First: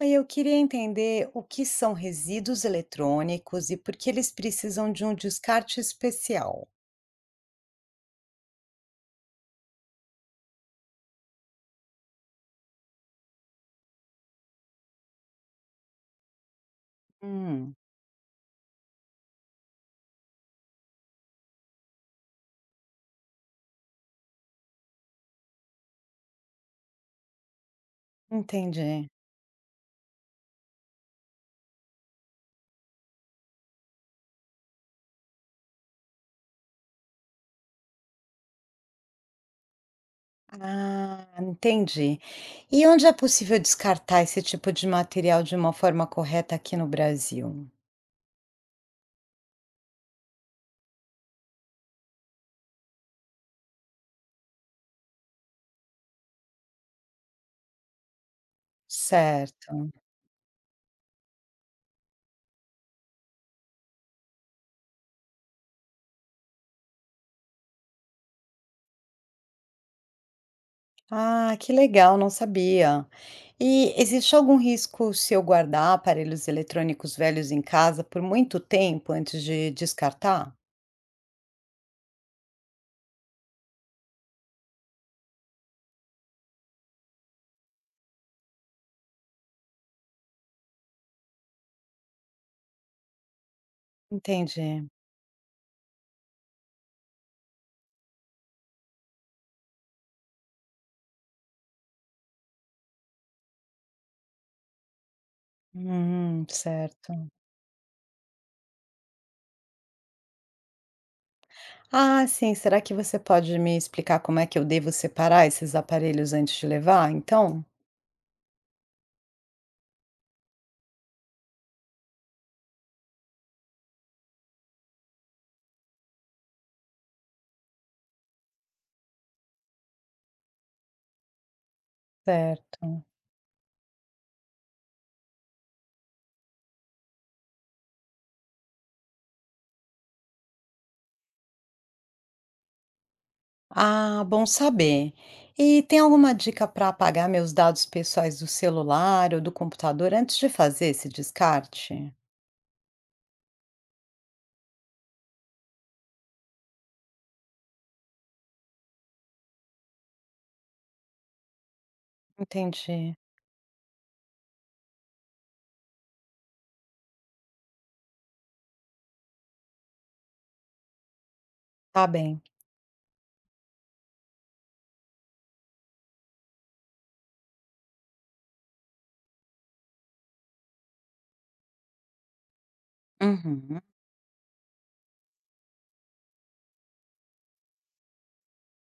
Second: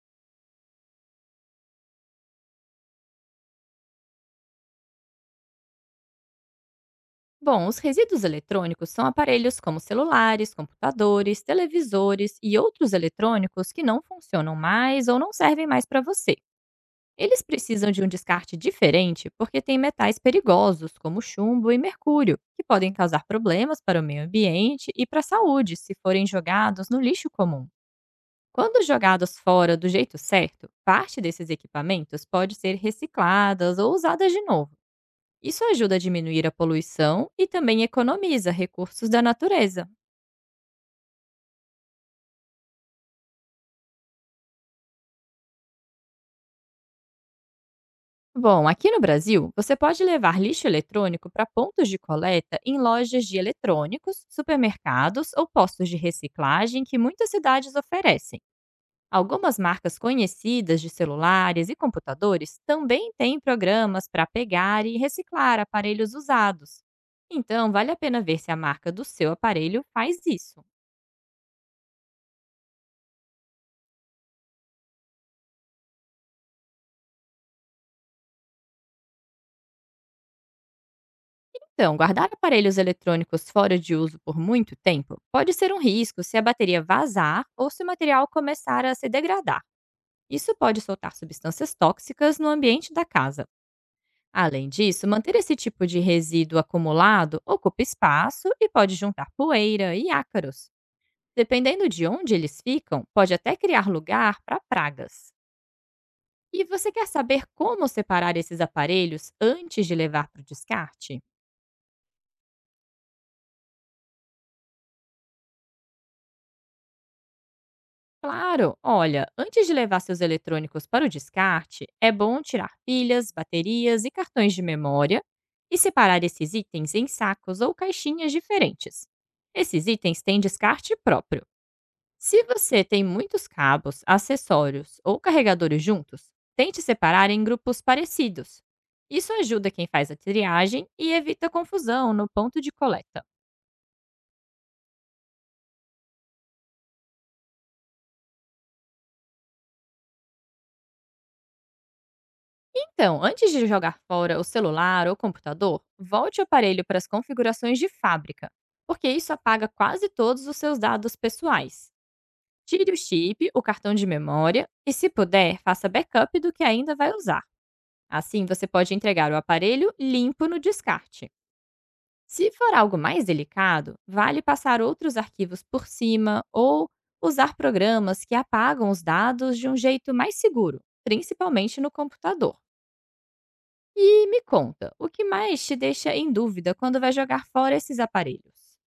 Aí eu queria entender o que são resíduos eletrônicos e por que eles precisam de um descarte especial. Bom, os resíduos eletrônicos são aparelhos como celulares, computadores, televisores e outros eletrônicos que não funcionam mais ou não servem mais para você. Eles Hum. precisam de um descarte diferente porque têm metais perigosos, como chumbo e mercúrio, que podem causar problemas para o meio ambiente e para a saúde se forem jogados no lixo comum. Quando Entendi. jogados fora do jeito certo, parte desses equipamentos pode ser recicladas ou usadas de novo, isso ajuda a diminuir a poluição e também economiza recursos da natureza. Ah, entendi. E onde é possível descartar esse tipo de material de uma forma correta aqui no Brasil? Bom, aqui no Brasil, você pode levar lixo eletrônico para pontos de coleta em lojas de eletrônicos, supermercados ou postos de reciclagem que muitas cidades oferecem. Algumas Certo. marcas conhecidas de celulares e computadores também têm programas para pegar e reciclar aparelhos usados. Então, vale a pena ver se a marca do seu aparelho faz isso. Ah, que legal, não sabia. E existe algum risco se eu guardar aparelhos eletrônicos velhos em casa por muito tempo antes de descartar? Então, guardar aparelhos eletrônicos fora de uso por muito tempo pode ser um risco se a bateria vazar ou se o material começar a se degradar. Isso pode soltar substâncias tóxicas no ambiente da casa. Além Entendi. disso, manter esse tipo de resíduo acumulado ocupa espaço e pode juntar poeira e ácaros. Dependendo de onde eles ficam, pode até criar lugar para pragas. E você quer Certo. saber como separar esses aparelhos antes de levar para o descarte? Ah, sim. Será que você pode me explicar como é que eu devo separar esses aparelhos antes de levar, então? Claro! Olha, antes de levar seus eletrônicos para o descarte, é bom tirar pilhas, baterias e cartões de memória e separar esses itens em sacos ou caixinhas diferentes. Esses itens têm descarte próprio. Se você tem Certo. muitos cabos, acessórios ou carregadores juntos, tente separar em grupos parecidos. Isso ajuda quem faz a triagem e evita confusão no ponto de coleta. Ah, bom saber. E tem alguma dica para apagar meus dados pessoais do celular ou do computador antes de fazer esse descarte? Então, antes de jogar fora o celular ou computador, volte o aparelho para as configurações de fábrica, porque isso apaga quase todos os seus dados pessoais. Tire o Entendi. chip, o cartão de memória e, se puder, faça backup do que ainda vai usar. Assim, você pode entregar o aparelho limpo no descarte. Tá bem. Se for algo mais delicado, vale passar outros arquivos por cima ou usar programas que apagam os dados de um jeito mais seguro, principalmente no computador. Uhum. E me conta, o que mais te deixa em dúvida quando vai jogar fora esses aparelhos?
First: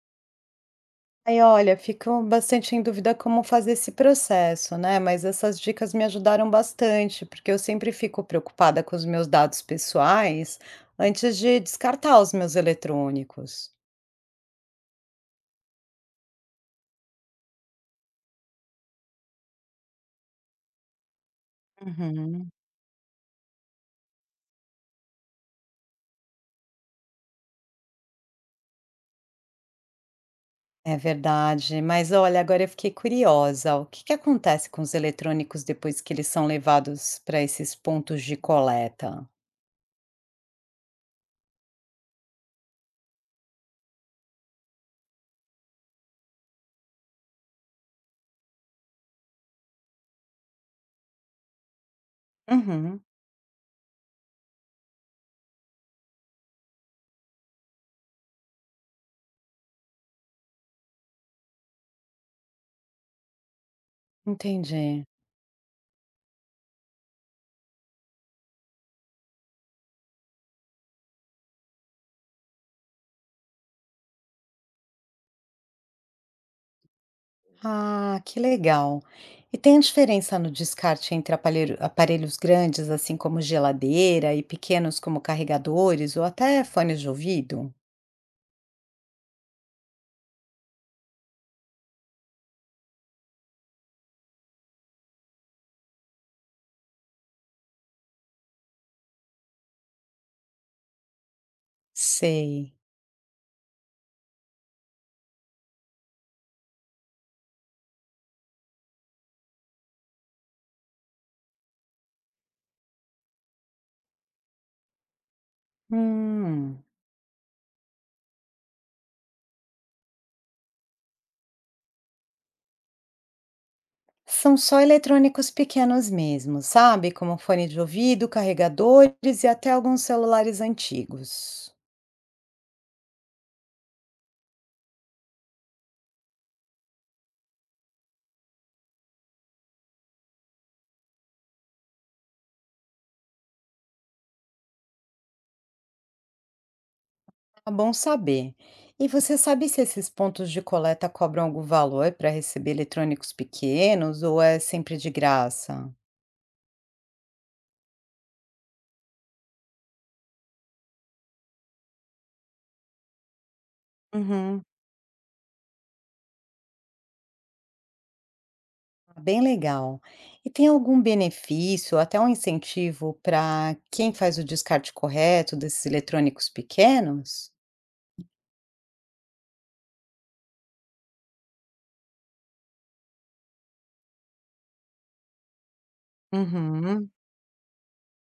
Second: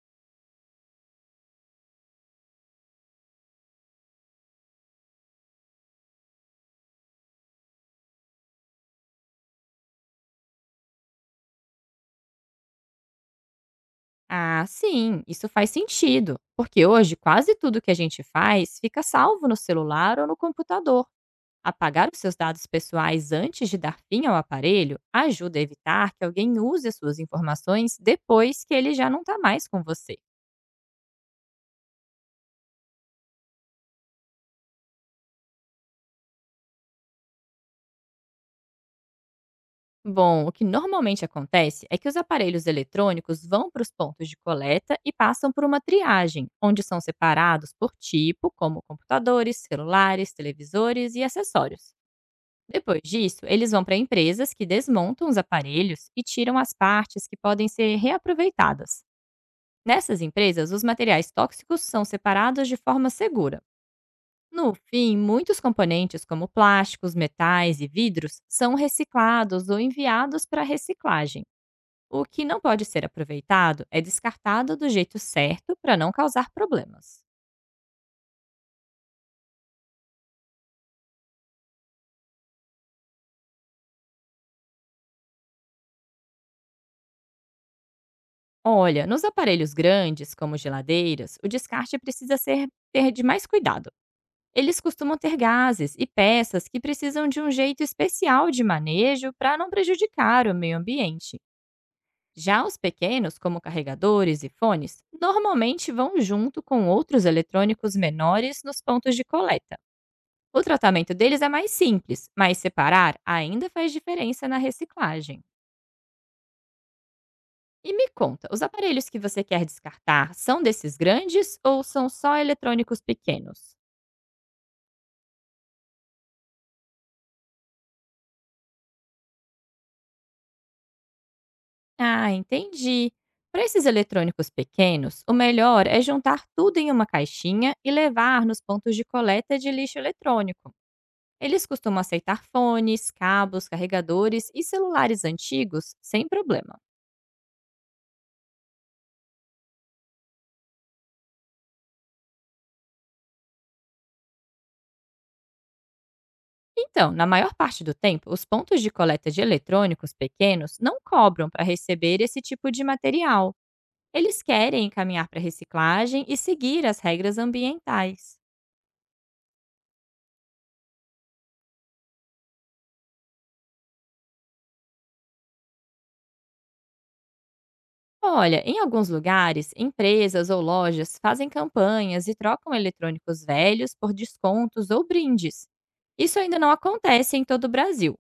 Aí olha, fico bastante em dúvida como fazer esse processo, né, mas essas dicas me ajudaram bastante, porque eu sempre fico preocupada com os meus dados pessoais antes de descartar os meus eletrônicos. Ah, sim, isso faz sentido, porque hoje quase tudo que a gente faz fica salvo no celular ou no computador. Apagar os seus Uhum. dados pessoais antes de dar fim ao aparelho ajuda a evitar que alguém use as suas informações depois que ele já não está mais com você. É verdade, mas olha, agora eu fiquei curiosa, o que que acontece com os eletrônicos depois que eles são levados para esses pontos de coleta? Bom, o que normalmente acontece é que os aparelhos eletrônicos vão para os pontos de coleta e passam por uma triagem, onde são separados por tipo, como computadores, celulares, televisores e acessórios. Depois Uhum. disso, eles vão para empresas que desmontam os aparelhos e tiram as partes que podem ser reaproveitadas. Nessas empresas, os materiais tóxicos são separados de forma segura. No Entendi. fim, muitos componentes, como plásticos, metais e vidros, são reciclados ou enviados para reciclagem. O que não pode ser aproveitado é descartado do jeito certo para não causar problemas. Ah, que legal. E tem diferença no descarte entre aparelhos grandes, assim como geladeira, e pequenos como carregadores ou até fones de ouvido? Olha, nos aparelhos grandes, como geladeiras, o descarte precisa ser ter de mais cuidado. Eles costumam ter gases e peças que precisam de um jeito especial de manejo para não prejudicar o meio ambiente. Já Sei. os pequenos, como carregadores e fones, normalmente vão junto com outros eletrônicos menores nos pontos de coleta. O tratamento deles é mais simples, mas separar ainda faz diferença na reciclagem. Hum. E me conta, os aparelhos que você quer descartar são desses grandes ou são só eletrônicos pequenos? São só eletrônicos pequenos mesmo, sabe? Como fone de ouvido, carregadores e até alguns celulares antigos. Ah, entendi. Para esses eletrônicos pequenos, o melhor é juntar tudo em uma caixinha e levar nos pontos de coleta de lixo eletrônico. Eles costumam aceitar fones, cabos, carregadores e celulares antigos sem problema. Tá bom saber. E você sabe se esses pontos de coleta cobram algum valor para receber eletrônicos pequenos ou é sempre de graça? Então, na maior parte do tempo, os pontos de coleta de eletrônicos pequenos não cobram para receber esse tipo de material. Eles Uhum. querem encaminhar para reciclagem e seguir as regras ambientais. Tá bem legal. E tem algum benefício, até um incentivo para quem faz o descarte correto desses eletrônicos pequenos? Olha, em alguns lugares, empresas ou lojas fazem campanhas e trocam eletrônicos velhos por descontos ou brindes. Isso ainda não Uhum. acontece em todo o Brasil.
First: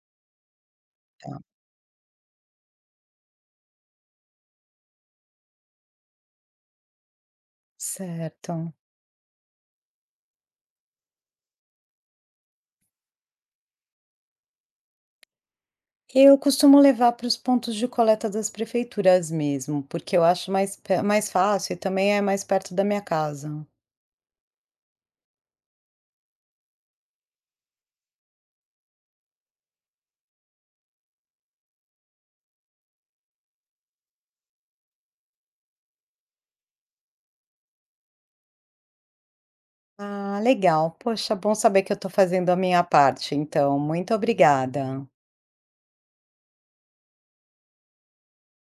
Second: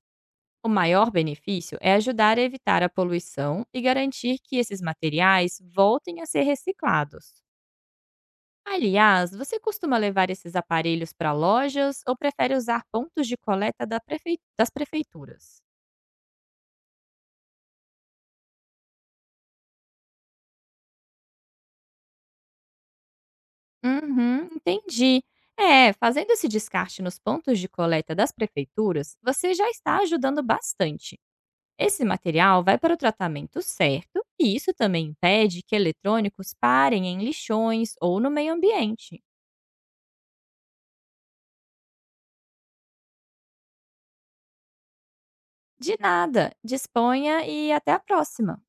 O maior Tá, benefício é ajudar a evitar a poluição e garantir que esses materiais voltem a ser reciclados. certo. Aliás, você costuma levar esses aparelhos para lojas ou prefere usar pontos de coleta da das prefeituras? Eu costumo levar para os pontos de coleta das prefeituras mesmo, porque eu acho mais fácil e também é mais perto da minha casa. Uhum, entendi. É, fazendo esse descarte nos pontos de coleta das prefeituras, você já está ajudando bastante. Esse material vai para o tratamento certo e isso também impede que eletrônicos parem em lixões ou no meio ambiente. Ah, legal. Poxa, bom saber que eu estou fazendo a minha parte, então. Muito obrigada. De nada, disponha e até a próxima!